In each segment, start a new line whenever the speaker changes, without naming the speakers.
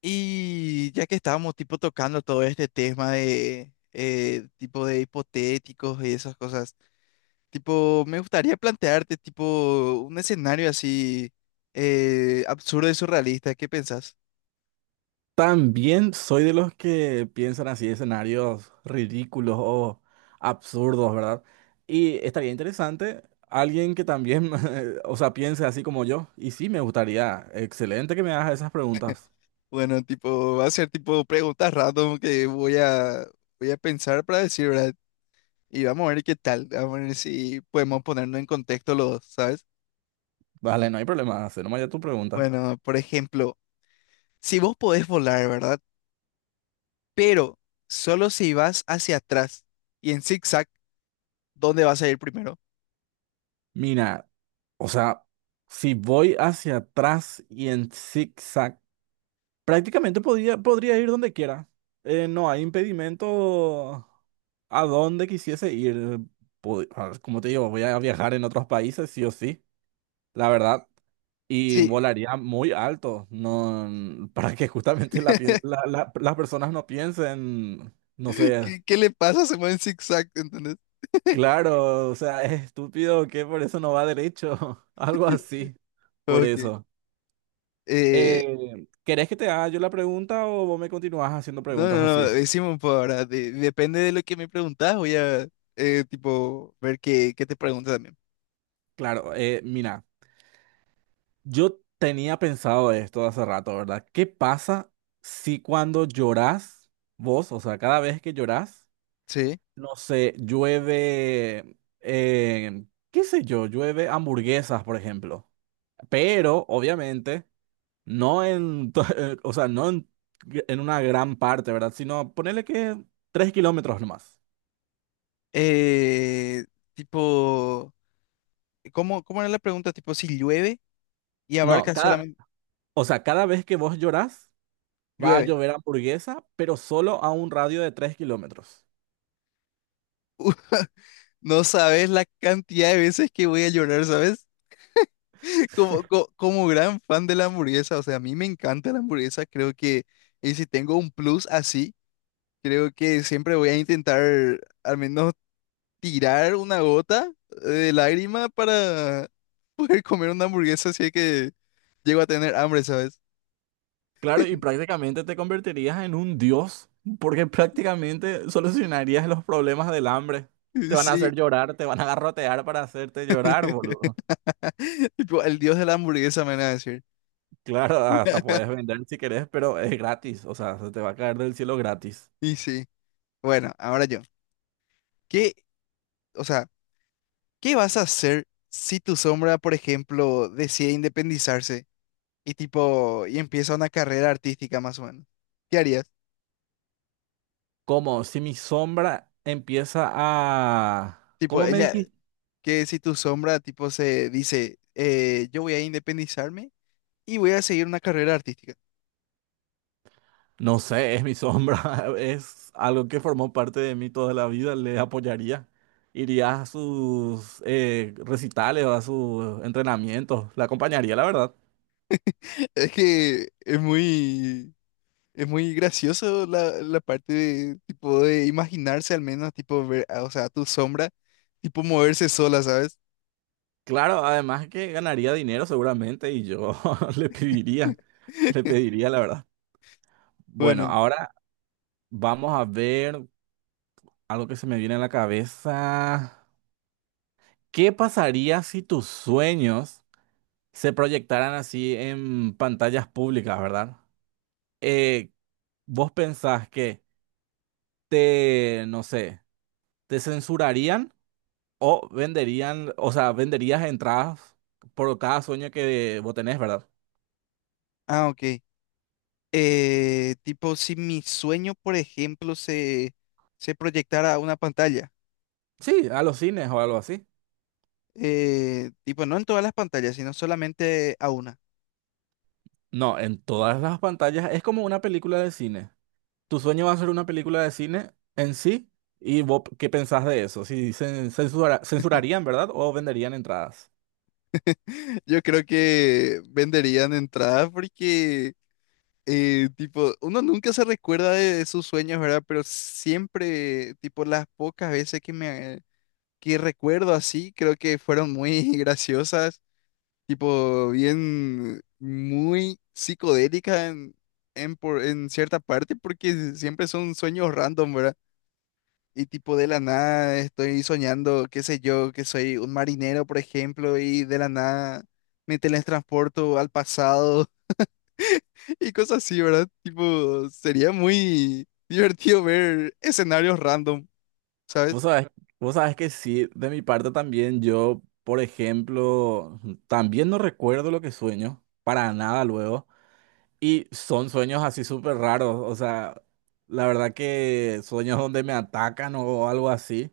Y ya que estábamos tipo tocando todo este tema de tipo de hipotéticos y esas cosas, tipo, me gustaría plantearte tipo un escenario así absurdo y surrealista, ¿qué pensás?
También soy de los que piensan así escenarios ridículos o absurdos, ¿verdad? Y estaría interesante alguien que también, o sea, piense así como yo. Y sí, me gustaría. Excelente que me hagas esas preguntas.
Bueno, tipo, va a ser tipo preguntas random que voy a pensar para decir, ¿verdad? Y vamos a ver qué tal, vamos a ver si podemos ponernos en contexto los, ¿sabes?
Vale, no hay problema, hacer nomás ya tu pregunta.
Bueno, por ejemplo, si vos podés volar, ¿verdad? Pero solo si vas hacia atrás y en zigzag, ¿dónde vas a ir primero?
Mira, o sea, si voy hacia atrás y en zigzag. Prácticamente podría ir donde quiera. No hay impedimento a donde quisiese ir. Po- a Como te digo, voy a viajar en otros países, sí o sí, la verdad. Y
Sí.
volaría muy alto, no, n- para que justamente la pie- la- la- las personas no piensen, no sé,
¿Qué, qué le pasa? Se mueve en zigzag, ¿entendés?
claro, o sea, es estúpido que por eso no va derecho, algo así, por
Ok.
eso.
Eh,
¿Querés que te haga yo la pregunta o vos me continúas haciendo
no,
preguntas
no, no,
así?
decimos un poco ahora. Depende de lo que me preguntas, tipo, ver qué, qué te pregunta también.
Claro, mira. Yo tenía pensado esto hace rato, ¿verdad? ¿Qué pasa si cuando llorás, vos, o sea, cada vez que llorás,
Sí.
no sé, llueve, qué sé yo, llueve hamburguesas, por ejemplo? Pero, obviamente, no en, to- o sea, no en, en una gran parte, ¿verdad? Sino ponerle que 3 kilómetros nomás.
Eh, tipo, ¿cómo, cómo era la pregunta? Tipo, si llueve y
No,
abarca
cada,
solamente
o sea, cada vez que vos llorás, va a
llueve.
llover hamburguesa, pero solo a un radio de 3 kilómetros.
No sabes la cantidad de veces que voy a llorar, ¿sabes? Como, como gran fan de la hamburguesa, o sea, a mí me encanta la hamburguesa, creo que, y si tengo un plus así, creo que siempre voy a intentar al menos tirar una gota de lágrima para poder comer una hamburguesa si es que llego a tener hambre, ¿sabes?
Claro, y prácticamente te convertirías en un dios, porque prácticamente solucionarías los problemas del hambre. Te van a
Sí,
hacer llorar, te van a garrotear para hacerte llorar, boludo.
tipo, el dios de la hamburguesa me van a decir.
Claro, hasta puedes vender si querés, pero es gratis, o sea, se te va a caer del cielo gratis.
Y sí, bueno, ahora yo. ¿Qué, o sea, qué vas a hacer si tu sombra, por ejemplo, decide independizarse? Y tipo, y empieza una carrera artística más o menos. ¿Qué harías?
¿Cómo? Si mi sombra empieza a...
Tipo,
¿Cómo me
ella,
dijiste?
que si tu sombra, tipo, se dice, yo voy a independizarme y voy a seguir una carrera artística.
No sé, es mi sombra, es algo que formó parte de mí toda la vida, le apoyaría. Iría a sus recitales o a sus entrenamientos, la acompañaría, la verdad.
Es que es muy gracioso la, la parte de, tipo, de imaginarse al menos, tipo, ver, o sea, tu sombra, tipo, moverse sola, ¿sabes?
Claro, además que ganaría dinero seguramente y yo le pediría, le pediría, la verdad. Bueno,
Bueno,
ahora vamos a ver algo que se me viene a la cabeza. ¿Qué pasaría si tus sueños se proyectaran así en pantallas públicas, verdad? Eh, ¿Vos pensás que... te, no sé, te censurarían o venderían, o sea, venderías entradas por cada sueño que vos tenés, ¿verdad?
ah, ok. Tipo, si mi sueño, por ejemplo, se proyectara a una pantalla.
Sí, a los cines o algo así.
Eh, tipo, no en todas las pantallas, sino solamente a una.
No, en todas las pantallas es como una película de cine. Tu sueño va a ser una película de cine en sí. ¿Y vos qué pensás de eso? Si cen- censura- Censurarían, ¿verdad? ¿O venderían entradas?
Yo creo que venderían entradas porque, tipo, uno nunca se recuerda de sus sueños, ¿verdad? Pero siempre, tipo, las pocas veces que me que recuerdo así, creo que fueron muy graciosas, tipo, bien, muy psicodélicas en, en cierta parte, porque siempre son sueños random, ¿verdad? Y tipo de la nada estoy soñando, qué sé yo, que soy un marinero, por ejemplo, y de la nada me teletransporto al pasado y cosas así, ¿verdad? Tipo, sería muy divertido ver escenarios random, ¿sabes?
Vos sabés, Vos sabés que sí, de mi parte también yo, por ejemplo, también no recuerdo lo que sueño, para nada luego. Y son sueños así súper raros, o sea, la verdad que sueños donde me atacan o algo así,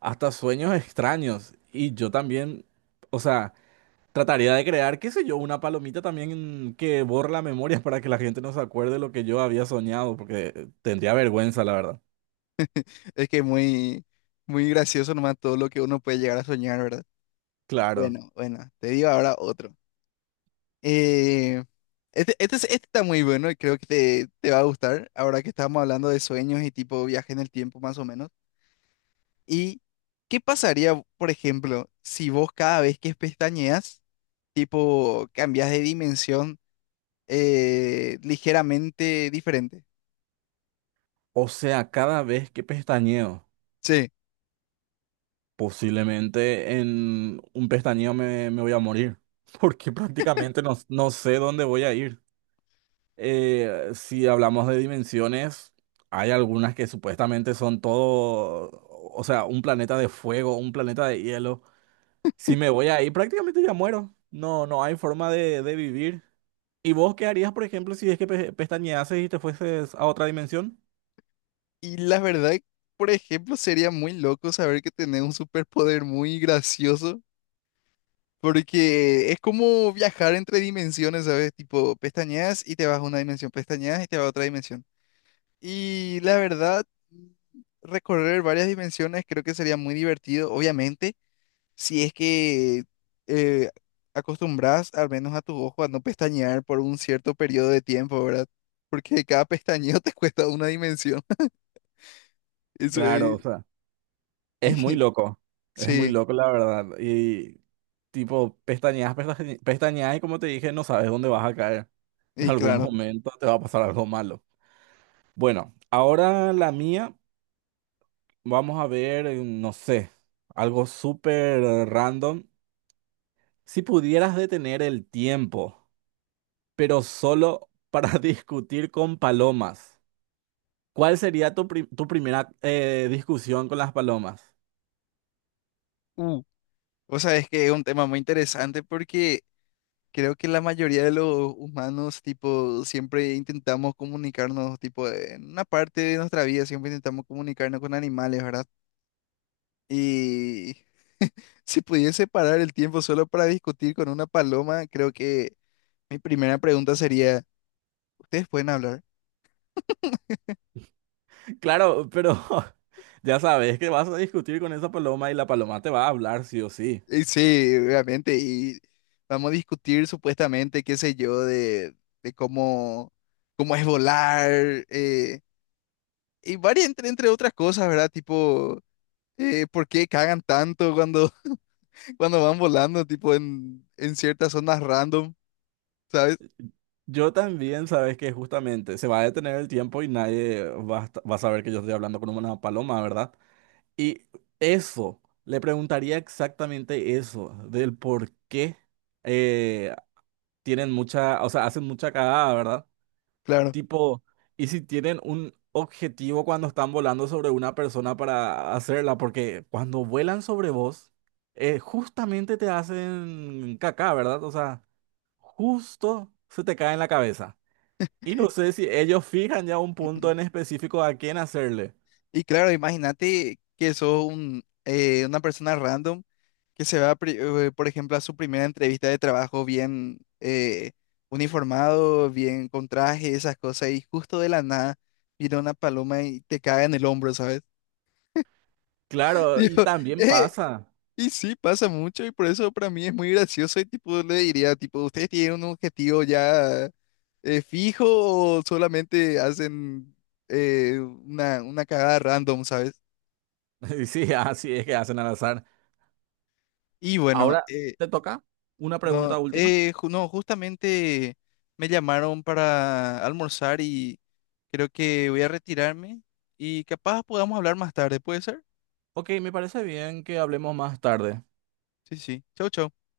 hasta sueños extraños. Y yo también, o sea, trataría de crear, qué sé yo, una palomita también que borre la memoria para que la gente no se acuerde lo que yo había soñado, porque tendría vergüenza, la verdad.
Es que muy, muy gracioso nomás todo lo que uno puede llegar a soñar, ¿verdad?
Claro.
Bueno, bueno, te digo ahora otro. Eh, este está muy bueno y creo que te va a gustar ahora que estamos hablando de sueños y tipo viaje en el tiempo más o menos. ¿Y qué pasaría, por ejemplo, si vos cada vez que pestañeas, tipo, cambias de dimensión ligeramente diferente?
O sea, cada vez que pestañeo,
Sí.
posiblemente en un pestañeo me voy a morir, porque prácticamente no sé dónde voy a ir. Si hablamos de dimensiones, hay algunas que supuestamente son todo, o sea, un planeta de fuego, un planeta de hielo. Si me voy ahí, prácticamente ya muero. No hay forma de vivir. ¿Y vos qué harías, por ejemplo, si es que pestañeases y te fueses a otra dimensión?
Y la verdad, por ejemplo, sería muy loco saber que tenés un superpoder muy gracioso, porque es como viajar entre dimensiones, ¿sabes? Tipo, pestañeas y te vas a una dimensión, pestañeas y te vas a otra dimensión. Y la verdad, recorrer varias dimensiones creo que sería muy divertido, obviamente si es que eh, acostumbras al menos a tu ojo a no pestañear por un cierto periodo de tiempo, ¿verdad? Porque cada pestañeo te cuesta una dimensión. Eso
Claro,
es.
o sea, es muy
y-
loco. Es muy
sí,
loco, la verdad. Y tipo, pestañeas y como te dije, no sabes dónde vas a caer. En
y
algún
claro.
momento te va a pasar algo malo. Bueno, ahora la mía. Vamos a ver, no sé, algo súper random. Si pudieras detener el tiempo, pero solo para discutir con palomas, ¿cuál sería tu primera discusión con las palomas?
Uh, o sea, es que es un tema muy interesante porque creo que la mayoría de los humanos, tipo, siempre intentamos comunicarnos, tipo, en una parte de nuestra vida siempre intentamos comunicarnos con animales, ¿verdad? Y si pudiese parar el tiempo solo para discutir con una paloma, creo que mi primera pregunta sería, ¿ustedes pueden hablar?
Claro, pero ya sabes que vas a discutir con esa paloma y la paloma te va a hablar sí o sí.
Y sí, obviamente, y vamos a discutir supuestamente, qué sé yo, de cómo, cómo es volar, eh, y varias, entre, entre otras cosas, ¿verdad? Tipo, ¿por qué cagan tanto cuando, cuando van volando, tipo, en ciertas zonas random, ¿sabes?
Yo también sabes que justamente se va a detener el tiempo y nadie va a saber que yo estoy hablando con una paloma, ¿verdad? Y eso, le preguntaría exactamente eso, del por qué eh, tienen mucha, o sea, hacen mucha cagada, ¿verdad?
Claro.
Tipo, y si tienen un objetivo cuando están volando sobre una persona para hacerla, porque cuando vuelan sobre vos, justamente te hacen caca, ¿verdad? O sea, justo se te cae en la cabeza. Y no sé si ellos fijan ya un punto en específico a quién hacerle.
Y claro, imagínate que sos un, una persona random que se va, por ejemplo, a su primera entrevista de trabajo bien uniformado, bien con traje, esas cosas, y justo de la nada viene una paloma y te caga en el hombro, ¿sabes?
Claro, y
Digo,
también
eh,
pasa.
y sí, pasa mucho, y por eso para mí es muy gracioso, y tipo, le diría, tipo, ¿ustedes tienen un objetivo ya fijo o solamente hacen una cagada random, ¿sabes?
Sí, así es que hacen al azar.
Y bueno,
Ahora te toca una pregunta
no,
última.
no, justamente me llamaron para almorzar y creo que voy a retirarme y capaz podamos hablar más tarde, ¿puede ser?
Ok, me parece bien que hablemos más tarde.
Sí, sí. Chau, chau.